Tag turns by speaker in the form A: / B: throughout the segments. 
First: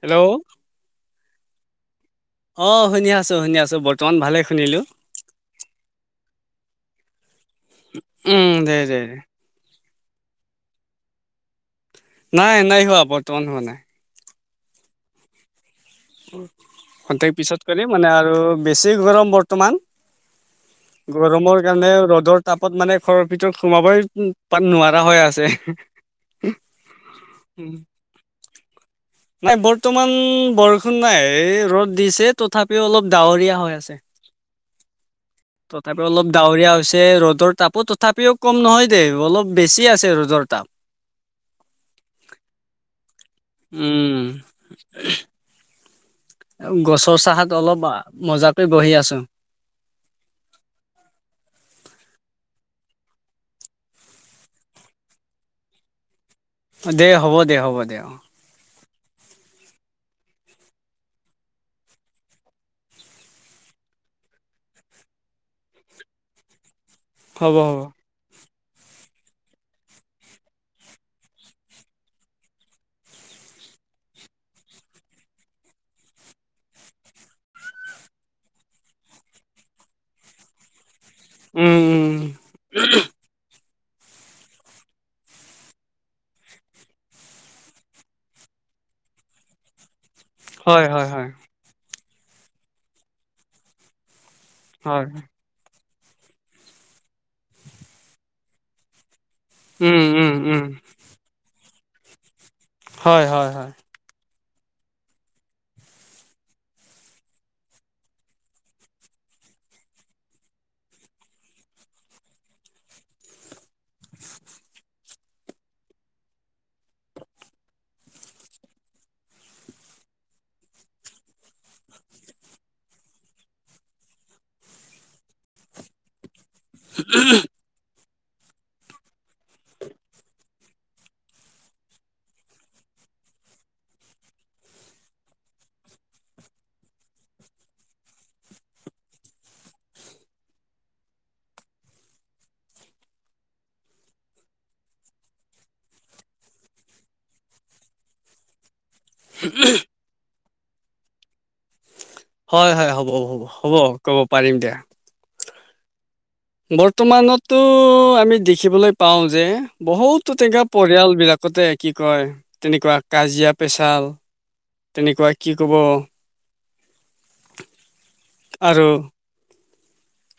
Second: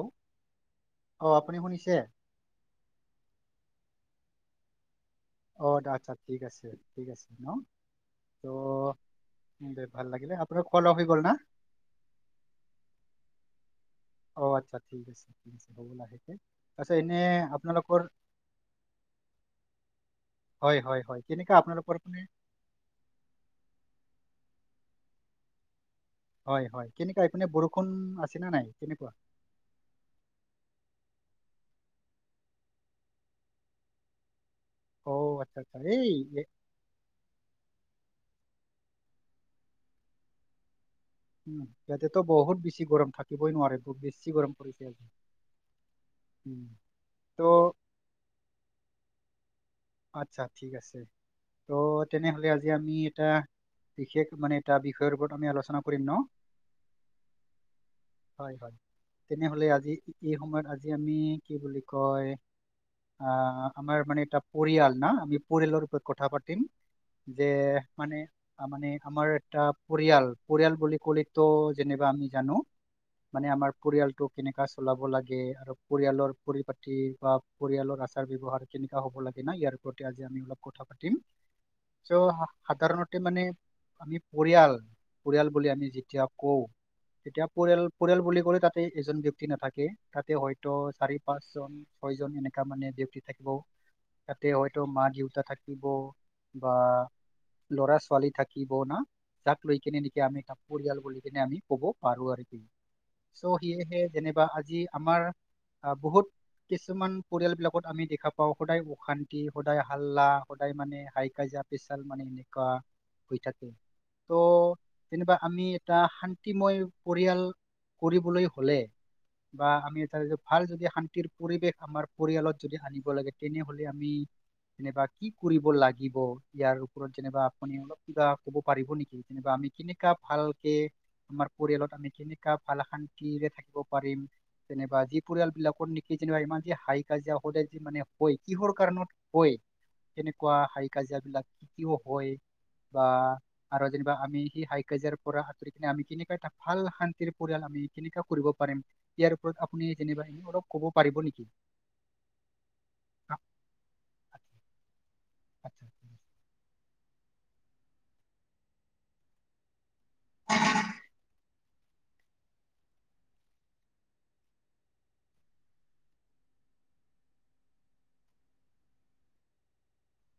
A: Hello
B: অ আপুনি শুনিছে
A: অ শুনি আছো শুনি আছো বৰ্তমান ভালে শুনিলো।
B: অ আচ্ছা ঠিক আছে ঠিক আছে। ন ত'
A: উম দে দে দে
B: দে ভাল লাগিলে আপোনাৰ খল অফ হৈ গ'ল না
A: নাই এ নাই হোৱা বৰ্তমান হোৱা নাই।
B: অ আচ্ছা ঠিক আছে ঠিক আছে হ'ব লাহেকে আচ্ছা এনে
A: খন্তেক পিছত কৰিম
B: আপোনালোকৰ
A: মানে আৰু বেছি গৰম বৰ্তমান।
B: হয় হয় হয় কেনেকা
A: গৰমৰ কাৰণে
B: আপোনালোকৰ মানে
A: ৰ'দৰ তাপত মানে ঘৰৰ ভিতৰত সোমাবই নোৱাৰা হৈ আছে।
B: হয় হয় কেনেকুৱা এইপিনে বৰষুণ আছে নে নাই কেনেকুৱা
A: নাই বৰ্তমান বৰষুণ নাই ৰ'দ দিছে তথাপিও অলপ ডাৱৰীয়া হৈ আছে।
B: অ আচ্ছা আচ্ছা
A: তথাপিও
B: এই
A: অলপ
B: ইয়ে-
A: ডাৱৰীয়া হৈছে ৰ'দৰ তাপো তথাপিও কম নহয় দেই অলপ বেছি আছে ৰ'দৰ তাপ
B: উ ইয়াতেতো বহুত বেছি গৰম থাকিবই নোৱাৰে বহুত
A: উম
B: বেছি গৰম পৰিছে আজি উম
A: গছৰ চাহত
B: ত'
A: অলপ মজা কৰি বহি আছো।
B: আচ্ছা ঠিক আছে ত' তেনেহলে আজি আমি এটা বিশেষ মানে এটা বিষয়ৰ ওপৰত আমি আলোচনা কৰিম ন।
A: দে হ'ব দে হ'ব দে অ
B: হয় হয় তেনেহলে আজি এই সময়ত আজি আমি কি বুলি কয় আহ আমাৰ মানে এটা পৰিয়াল না আমি পৰিয়ালৰ ওপৰত কথা পাতিম যে
A: হ'ব হ'ব
B: মানে মানে আমাৰ এটা পৰিয়াল পৰিয়াল বুলি কলেতো যেনিবা আমি জানো মানে আমাৰ পৰিয়ালটো কেনেকা চলাব লাগে আৰু পৰিয়ালৰ পৰিপাটি বা পৰিয়ালৰ আচাৰ ব্যৱহাৰ কেনেকা হ'ব লাগে ইয়াৰ ওপতে আজি আমি অলপ কথা পাতিম
A: উম উম
B: চ' সাধাৰণতে মানে আমি পৰিয়াল পৰিয়াল বুলি আমি যেতিয়া কও এতিয়া পৰিয়াল পৰিয়াল বুলি ক'লে তাতে এজন ব্যক্তি নাথাকে। তাতে হয়তো
A: হয় হয়
B: চাৰি
A: হয়
B: পাঁচজন ছয় জন এনেকা মানে ডিউটি থাকিবও তাতে হয়তো মা
A: হয়
B: দেউতা থাকে থব বা ল'ৰা ছোৱালী থাকিব না। যাক লৈ কেনে
A: উম
B: নেকি
A: উম
B: আমি ত
A: উম
B: পৰিয়াল বুলি কিনে আমি ক'ব পাৰো আৰু।
A: হয়
B: চ
A: হয়
B: সি
A: হয়
B: হে যেনে বা আজি আমাৰ বহুত কিছুমান পৰিয়াল বিলাকত আমি দেখা পাও সদায় অশান্তি সদায় হাল্লা সদায় মানে হাই কাজিয়া পেচাল মানে এনেকোৱা হৈ থা ত যেনিবা আমি এটা শান্তিময় পৰিয়াল কৰিবলৈ হলে বা আমি ভাল যদি শান্তিৰ পৰিৱেশ আমাৰ পৰিয়ালত যদি আনিব লাগে তেনে আমি যেনিবা কি কৰিব লাগিব ইয়াৰ ওপৰত যেনিবা আপুনি অলপ কিব বা ক'ব পাৰিব নেকি যেনিবা আমি কেনেকা ভালকে আমাৰ পৰিয়ালত আমি কেনেকোৱা ভাল শান্তিৰে থাকিব পাৰিম যেনিবা যি পৰিয়াল বিলাকৰ নিকি যেনিবা ইমান যি হাই কাজিয়া সদায় যি মানে হয় কিহৰ কাৰণত হয় তেনেকুৱো হাই কাজিয়াবিলাক কিয় হয়। বা আৰু যেনিবা আমি সি হাই কাজিয়াৰ পৰা আতৰি কিনে আমি কেনেকোৱা এটা ভাল শান্তিৰ পৰিয়াল যি কেনেকোৱা কৰিব পাৰিম ইয়াৰ ওপৰত আপুনি যেনিবা অলপ কব পাৰিব নেকি
A: হয় হয় হ'ব
B: আ-
A: হ'ব হ'ব ক'ব পাৰিম দিয়া
B: আচ্ছা।
A: বৰ্তমানতো আমি দেখিবলৈ পাও যে বহুতো তেনেকা পৰিয়াল বিলাক যাতে কি কয় তেনেকোৱা কাজিয়া পেচাল তেনেকোৱা কি কব। আৰু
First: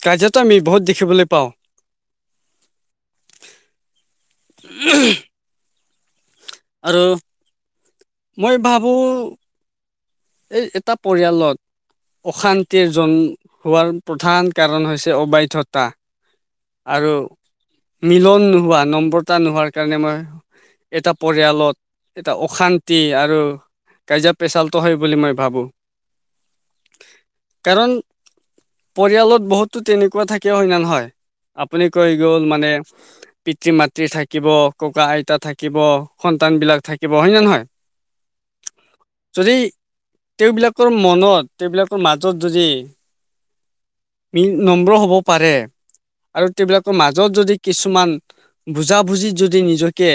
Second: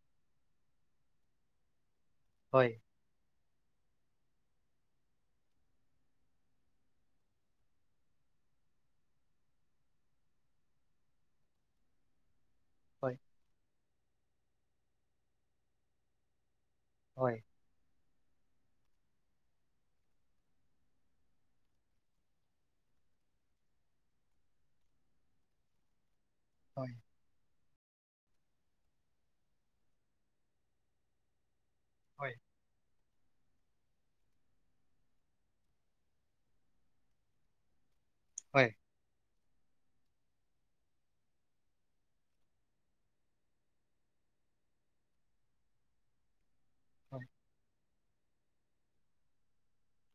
A: কাজিয়াতো আমি বহুত দেখিবলৈ পাও
B: হয়
A: উম আৰু মই ভাবো এই এটা পৰিয়ালত অশান্তিৰ
B: হয়
A: জন্ম হোৱাৰ প্ৰধান কাৰণ হৈছে অবৈধতা আৰু
B: হয়
A: মিলন নো হোৱা নম্ৰতা এটা নোহোৱাৰ কাৰণে মই এটা পৰিয়ালত এটা অশান্তি আৰু কাজিয়া পেচালটো হয় বুলি মই ভাবো
B: হয় হয়
A: কাৰণ পৰিয়ালত বহুতো তেনেকোৱা থাকেও হয় ন নহয় আপুনি কৈ গ'ল মানে পিতৃ মাতৃ থাকিব ককা আইতা থাকিব সন্তান বিলাক থাকিব হয় নে নহয়
B: হয়
A: যদি তেওঁবিলাকৰ মনত তেওঁবিলাকৰ মাজত যদি নম্ৰ হব পাৰে আৰু তেওঁবিলাকৰ
B: হয়
A: মাজত যদি কিছুমান বুজা বুজি যদি নিজকে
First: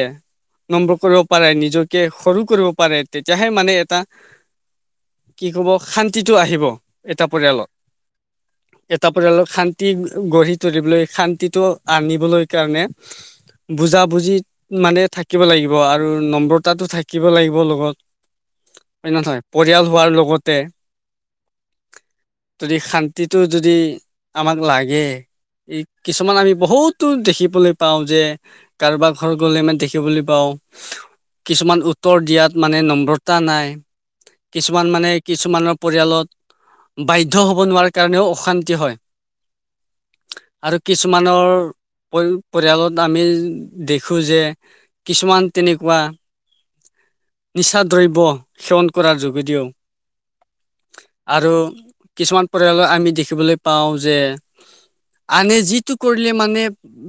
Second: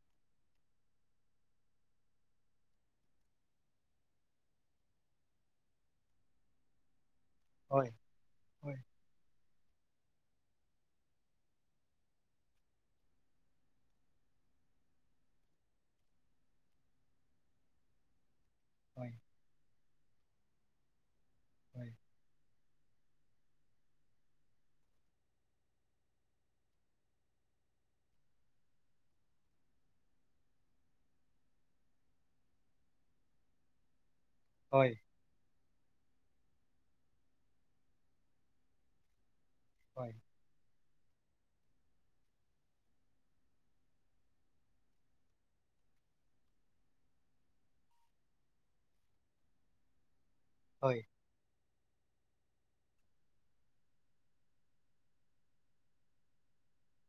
A: নম্ৰ কৰিব পাৰে নিজকে সৰু কৰিব পাৰে তেতিয়াহে মানে এটা কি কব শান্তিটো আহিব এটা পৰিয়ালত
B: হয় হয়
A: এটা পৰিয়ালৰ শান্তি গঢ়ি তুলিবলৈ শান্তিটো আনিবলৈ কাৰণে বুজা বুজি মানে থাকিব লাগিব আৰু নম্ৰতাতো থাকিব লাগিব লগত হয় নহয় পৰিয়াল হোৱাৰ লগতে
B: হয়
A: যদি শান্তিটো যদি আমাক লাগে ই কিছুমান আমি বহুতো দেখিবলৈ পাওঁ যে কাৰোবাৰ ঘৰ গলে মানে দেখিবলৈ পাওঁ কিছুমান উত্তৰ দিয়াত মানে নম্ৰতা নাই
B: হয়
A: কিছুমান
B: হয়
A: মানে কিছুমানৰ পৰিয়ালত বাধ্য হ'ব নোৱাৰাৰ কাৰণেও অশান্তি হয়।
B: হয়।
A: আৰু কিছুমানৰ পৰি পৰিয়ালত আমি দেখোঁ যে কিছুমান তেনেকুৱা নিচা দ্ৰব্য সেৱন কৰাৰ যুগ দিও
B: হয়
A: আৰু কিছুমান পৰিয়ালৰ আমি দেখিবলৈ পাওঁ যে আনে যিটো কৰিলে মানে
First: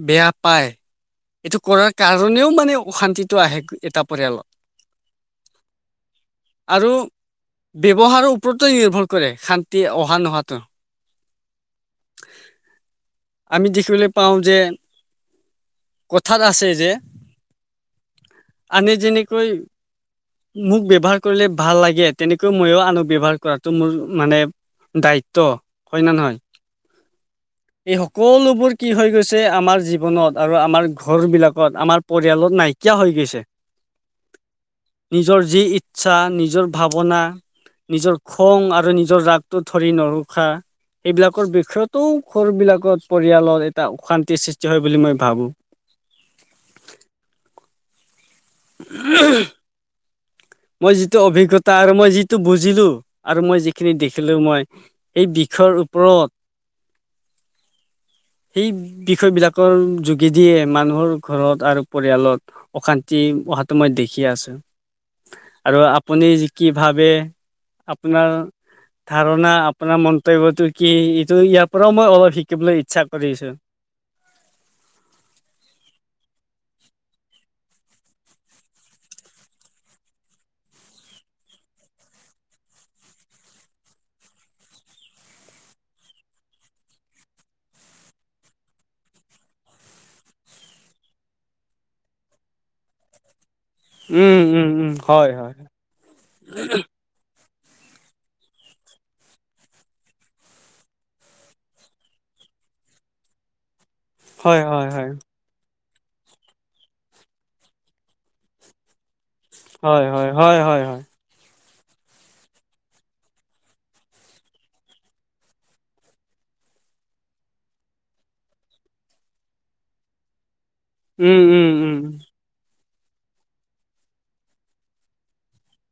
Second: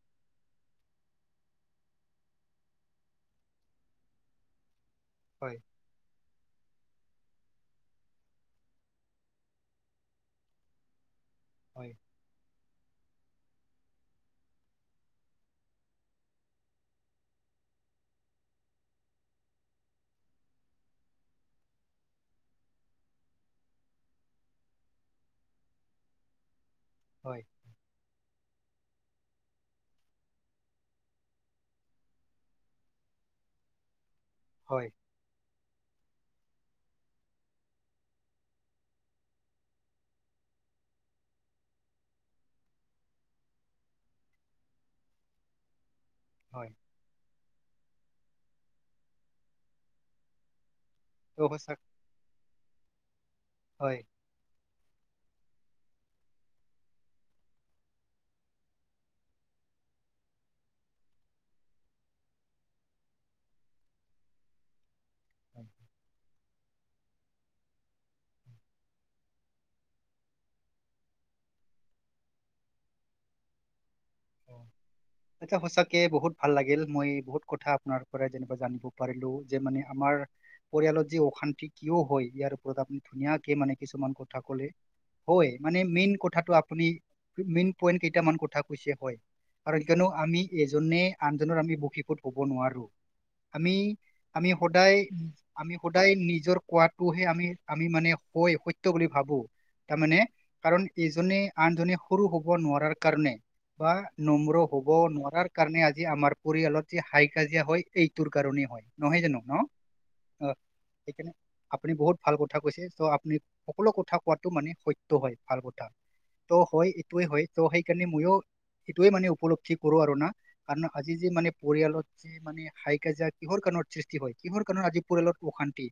A: বেয়া পায় এইটো কৰাৰ কাৰণেও মানে অশান্তিটো আহে এটা পৰিয়ালত
B: [inaudible]
A: আৰু ব্যৱহাৰৰ ওপৰতে নিৰ্ভৰ কৰে শান্তি অহা নোহাটো
B: হয়
A: আমি দেখিবলৈ পাওঁ যে কথাত আছে যে আনি যেনেকৈ মোক ব্যৱহাৰ কৰিলে ভাল লাগে তেনেকৈ মইয়ো আনো ব্যৱহাৰ কৰাটো মোৰ মানে দায়িত্ব হয় নে নহয়
B: হয়
A: এই সকলোবোৰ কি হৈ গৈছে আমাৰ জীৱনত আৰু আমাৰ ঘৰবিলাকত আমাৰ পৰিয়ালত নাইকিয়া হৈ গৈছে
B: হয়
A: নিজৰ যি ইচ্ছা নিজৰ ভাৱনা নিজৰ খং আৰু নিজৰ ৰাগটো ধৰি নৰখা সেইবিলাকৰ বিষয়তো ঘৰুবিলাকত পৰিয়ালৰ এটা অশান্তিৰ সৃষ্টি হয় বুলি মই ভাবোঁ। [inaudible]
B: হয়
A: উ মই যিটো
B: ত'
A: অভিজ্ঞতা
B: সঁচা
A: আৰু মই যিটো বুজিলো আৰু মই যিখিনি
B: হয় হয়
A: দেখিলো মই সেই বিষয়ৰ প্ৰত সেই বিষয় বিলাকৰ যোগেদিয়ে মানুহৰ ঘৰত আৰু পৰিয়ালত অশান্তি অহাটো মই দেখিয় আছো
B: হয় হয় হয়
A: আৰু আপুনি কি ভাবে আপোনাৰ ধাৰণা আপোনাৰ মন্তব্যটো কি এইটো ইয়াৰ পৰাও মই অলপ শিকিবলৈ ইচ্ছা কৰিছো [inaudible]
B: আচা সঁচাকে বহুত ভাল লাগিল মই বহুত কথা আপোনাৰ পৰাই যেনিবা জানিব পাৰিলো যে মানে আমাৰ পৰিয়ালত যি অশান্তি কিয় হয় ইয়াৰ ওপৰত আপুনি ধুনীয়াকে মানে কিছুমান কথা কলে মানে মেইন কথাটো আপুনি মেইন পইণ্ট কেইটামান কথা কৈছে হয় কাৰণ কিয়নো আমি এজনে আনজনৰ আমি বুখিপত ক'ব নোৱাৰোঁ আমি
A: উম
B: আমি
A: উম উম
B: সদায়
A: হয় হয়
B: আমি সদায় নিজৰ কোৱাটোহে আমি আমি মানে হয় সত্য বুলি ভাবো তাৰ মানে কাৰণ ইজনে আনজনে সৰু হব নোৱাৰাৰ কাৰণে বা নম্ৰ
A: হয়
B: হ'ব
A: হয় হয়
B: নোৱাৰাৰ কাৰণে আজ আমাৰ পৰিয়ালত যি হাই কাজিয়া হয় এইটোৰ কাৰণেই হয় নহয় জানো ন
A: হয় হয়
B: অ
A: হয় হয় হয়
B: সেইকাৰণে আপুনি বহুত ভাল কথা কৈছে চ' আপুনি সকলো কথা কোৱাটো মানে সত্য হয় ভাল কথা হয় এটোই হয় সেই কাৰণে মইয়ো সেইটোৱে মানে উপলব্ধি কৰো আৰু না কাৰণ আজি যি
A: উম
B: মানে
A: উম উম
B: পৰিয়ালত যি মানে হাই কিহৰ কাৰণত সৃষ্টি হয় কিহৰ কাৰণত আজি পৰিয়ালত অশান্তি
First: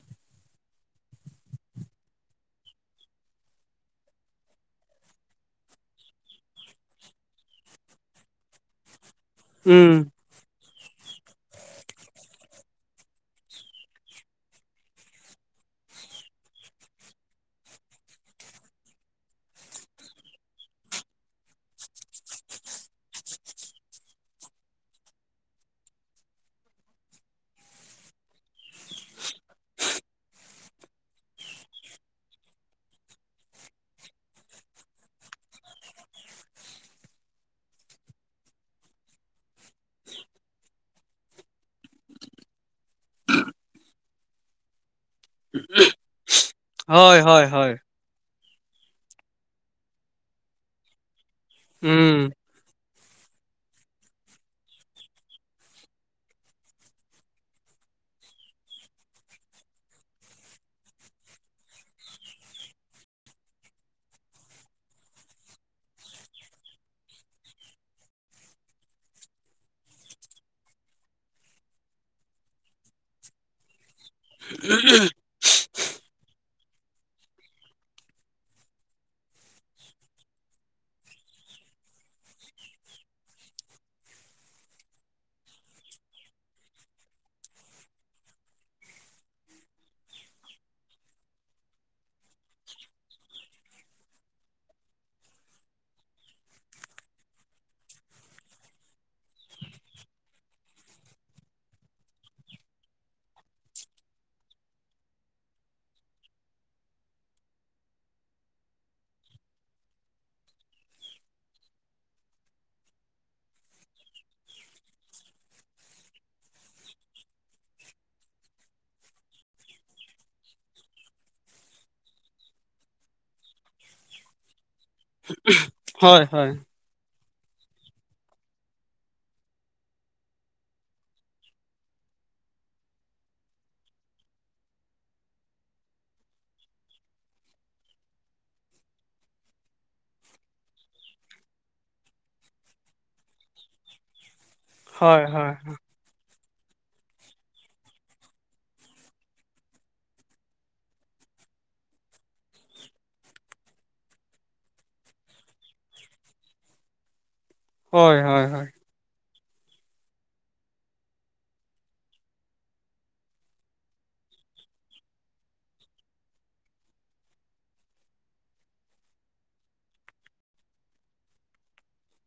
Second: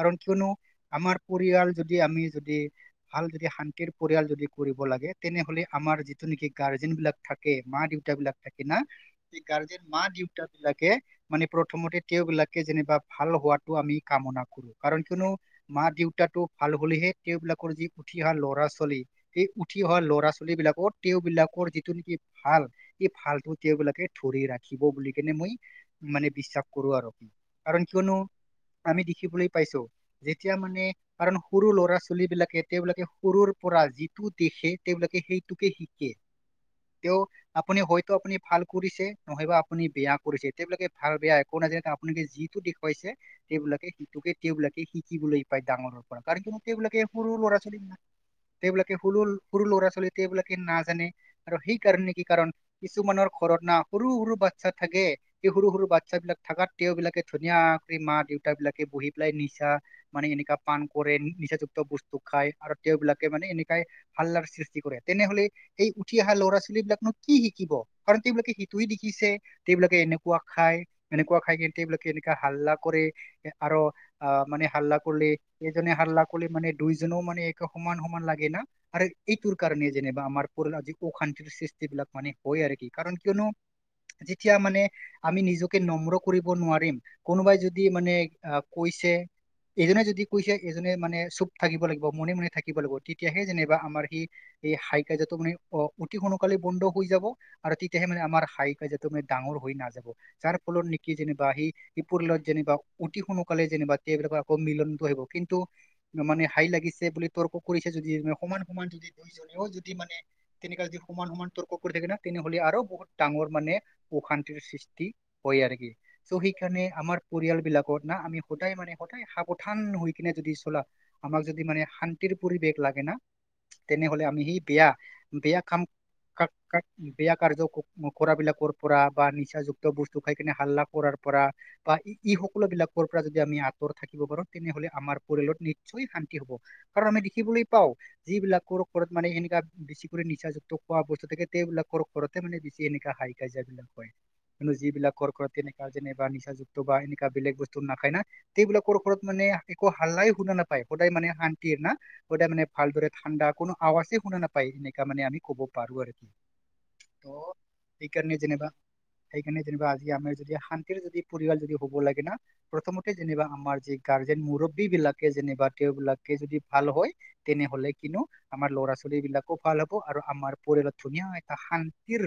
B: কাৰণ কিয়নো আমাৰ পৰিয়াল আমি যদি ভাল যদি শান্তিৰ পৰিয়াল যদি কৰিব লাগে তেনেহলে আমাৰ যিটো নেকি গা- ৰ্জেন বিলাক থাকে মা দেউতা বিলাক থাকে না সেই গাৰ্জেন
A: উম
B: মা দেউতাক লাকে মানে প্ৰথমতে তেওঁবিলাকে যেনিবা ভাল হোৱাটো আমি কামনা কৰো কাৰণ কিয়নো মা দেউতাটো ভাল হ'লেহে তেওঁবিলাকৰ যি উঠি অহা ল'ৰা ছোৱালী সেই উঠি অহা ল'ৰা ছোৱালী বিলাকত তেওঁ বিলাকৰ যিটো নেকি ভাল এই ভালটো তেওঁবলাকে ধৰি ৰাখিব বুলি কেনে মই মানে বিশ্বাস কৰো আৰ। কাৰণ কিয়নো আমি দেখিবলৈ পাইছো যেতিয়া মানে কাৰণ সৰু ল'ৰা ছোৱালী বিলাকে তেওঁবিলাকে সৰুৰ পৰা যিটো দেখে তেওঁলোকে সেইটোকে শিকে।
A: [inaudible]
B: তেঁও আপুনি হয়তো আপুনি ভাল কৰিছে, নহয় বা আপুনি বেয়া কৰিছে, তেওঁবিলাকে ভাল বেয়া একো নাজানে পোনেকে যিটো দেখুৱাইছে সেইবিলাকে সেইটোকে তেওঁবিলাকে সিটোকে তেওঁবিলাকে শি- কি বলে পায় ডাঙৰ পৰা কাৰণ তোমাকে বিলাকে
A: হয়
B: সৰু
A: হয়
B: ল'ৰা
A: হয়
B: ছোৱালী নাই তেওঁবিলাকে সৰু সৰু ল'ৰা ছোৱালী তেওঁবিলাকে নাজানে আৰু সেইকাৰণে নে
A: উম
B: কি কাৰণ কিছুমানৰ ঘৰত না সৰু সৰু বাচ্ছা থাকে, সেই সৰু সৰু বাচ্ছা বিলাক থাকাত তেওঁবিলাকে ধুনীয়া ৰে মা দেউতা বিলাকে বহি পেলাই নিচা মানে এনেকা পান কৰে নিচাযুক্ত বস্তু খাই আৰু তেওঁবিলাকে মানে এনেকাই হাল্লাৰ সৃষ্টি কৰে, তেনেহলে এই উঠি অহা ল'ৰা- এই বিলাকনো কি শিকিব কাৰণ তেওঁবিলাকে সিটোৱে দেখিছে, তেওঁবিলাকে এনেকুৱা খাই এনেকুৱা খাই কি গোটেইবিলাকে এনেকে হাল্লা কৰে আৰ অ মানে হাল্লা কৰলে এইজনে হাল্লা কৰলে মানে দুইজনও মানে এক সমান সমান লাগে না আৰু এইটোৰ কাৰণে যেনিবা আমাৰ পৰলাজিটো অশান্তি সৃষ্টি বিলাক মানে হয় আৰু কি কাৰণ কিয়নো যেতিয়া মানে আমি নিজকে নম্ৰ কৰিব নোৱাৰিম, কোনোবাই যদি মানে কৈ- ছে। এইজনে যদি কৈছে এজনে মানে চুপ থাকিব লাগিব মনে মনে থাকিব লাগিব, তেতিয়াহে যেনিবা আমাৰ সি এই হাই কাজিয়াটো মানে অ অতি সোনকালে বন্ধ হৈ যাব আৰু তেতিয়াহে মানে আমাৰ হাই কাজিয়াটো মানে ডাঙৰ হৈ নাযাব, যাৰ ফলত কি যেনিবা সি পৰিয়ালত যেনিবা অতি সোনোকালে যেনিবা তেওঁবিলাকৰ আকৌ মিলনটো আহিব। কিন্তু মানে হাই লাগিছে বুলি তৰ্ক কৰিছে যদি সমান সমান য দুইজনেও যদি মানে তেনে কা যদি সমান সমান তৰ্ক কৰি থাকো তেনে হলে আৰু বহুত ডাঙৰ মান অশান্তিৰ সৃষ্টি হয়ে। ইয়াৰে কি চো সেইকাৰে আমাৰ পৰিয়াল বিলাকত না আমি সদায় মানে সদায় সাৱধান হৈ কিনে যদি চলা, আমাক যদি মানে শান্তিৰ পৰিৱেশ লাগে না তেনেহলে আমি সি বেয়া, বেয়া খাম
A: হয়
B: কা
A: হয়
B: কা ক বেয়া কাৰ্য কৰা বিলাকৰ পৰা বা নিচা যুক্ত বস্তু খাই কিনে হাল্লা কৰাৰ পৰা বা ই সকলো বিলাকৰ পৰা যদি আমি আঁতৰত থাকিব পাৰো, তেনেহলে আমাৰ পৰিয়ালত নিশ্চয় শান্তি হব, কাৰণ আমি দেখিবলৈ পাও যিবিলাকৰ ওৰত মানে সেনেকা বেছি নিচাযুক্ত খোৱা অৱস্থা থাকে তেবলিলাকৰ ঘৰতে মানে বেছি এনে হাই কাজিয়া বিলাক হয়।
A: হয়
B: যিবিলাকৰ ঘৰত
A: হয়
B: তেনেকুৱা যেনেকা নিচা যুক্ত বা এনেকুৱা বেলেগ বস্তু নাখায় না তেওঁবিলাকৰ ঘৰত মানে একো হাল্লাই শুনা নাপায় সদায় মানে শান্তি কেনা সদায় মানে ভালদৰে ঠাণ্ডা কোনো আৱাজে শুনা নাপায় নেক- তামানে আমি ক'ব পাৰো আৰু কি ত
A: হয়
B: সেইকাৰণে
A: হয় হয়
B: যেনিবা সেইকাৰণে যেনিবা আজি আমাৰ যদি শান্তিৰ যদি পৰিয়াল যদি হ'ব লাগে না প্ৰথমতে যেনিবা আমাৰ যি গা- আৰ্জেন মুৰব্বীবিলাকে যেনেকা তেওঁবিলাকে যদি ভাল হয় তেনেহলে কিনো আমাৰ ল'ৰা ছোৱালীক যিবিলাকক ভাল হব আৰু আমাৰ পৰিয়ালত ধুনীয়া এটা শান্তিৰ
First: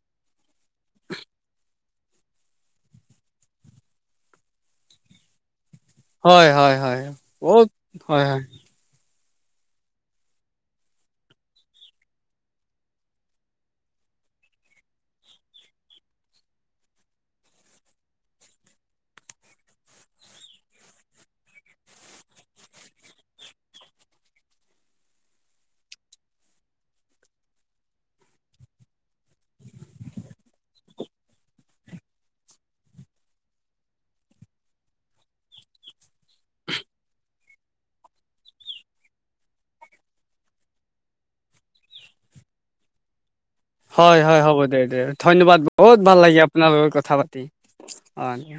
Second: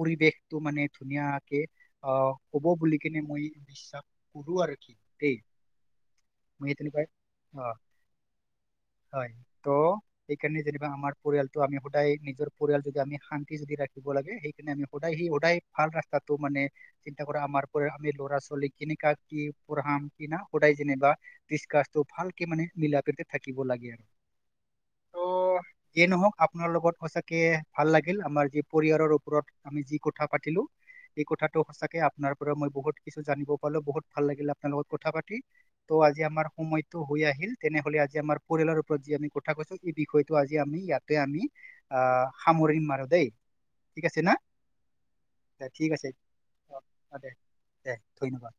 B: পৰিৱেশটো মানে ধুনীয়াকে অ অহ হ'ব বুলি কেনে মই বিশ্বাস কৰো আৰু কি দেই।
A: হয়
B: মই
A: হয় হয়
B: তেনেকুৱাই
A: বৰোত
B: অ
A: হয় হয়।
B: হয় ত সেইকাৰণে যেনিবা আমাৰ পৰিয়ালটো আমি সদায় নিজৰ পৰিয়াল যদি আমি শান্তি যদি ৰাখিব লাগে সেইকাৰণে আমি সদায় সি সদায় ভাল ৰাস্তাটো মানে চিন্তা কৰা আমাৰ পৰা আমি ল'ৰা ছোৱালী খিনিক কাক কি পঢ়াম কিনা সদায় যেনিবা দিস্কাছ ত ভালকে মানে মিলাাপীতে থাকিব লাগে।
A: [inaudible]
B: তো যিয়ে নহওঁক আ আপোনাৰ লগত সঁচাকে ভাল লাগিল। আমাৰ যি পৰিয়াৰৰ ওপৰত আমি যি কথা পাতিলোঁ। এই কথাটো সঁচাকে আপোনাৰ পৰা মই বহুত কিছু জানিব পালোঁ। বহুত ভাল লাগিল আপোনাৰ লগত কথা পাতি। তো আজি আমাৰ সময়টো হৈ আহিল। তেনেহলে আজি আমাৰ পৰিয়ালৰ ওপৰত যি আমি কথা কৈছোঁ, এই বিষয়টো আজি আমি ইয়াত তে আমি অ'- সামৰিম আৰু দেই। ঠিক
A: হয়
B: আছে
A: -
B: না
A: হয়। হ'ব দে - দে। ধন্যবাদ।
B: দে, ঠিক
A: বহুত
B: আছে
A: ভাল লাগিল আপোনাৰ লগত কথা
B: অ, দে
A: পাতি।
B: দে
A: অ', দিয়া।
B: ধন্যবাদ।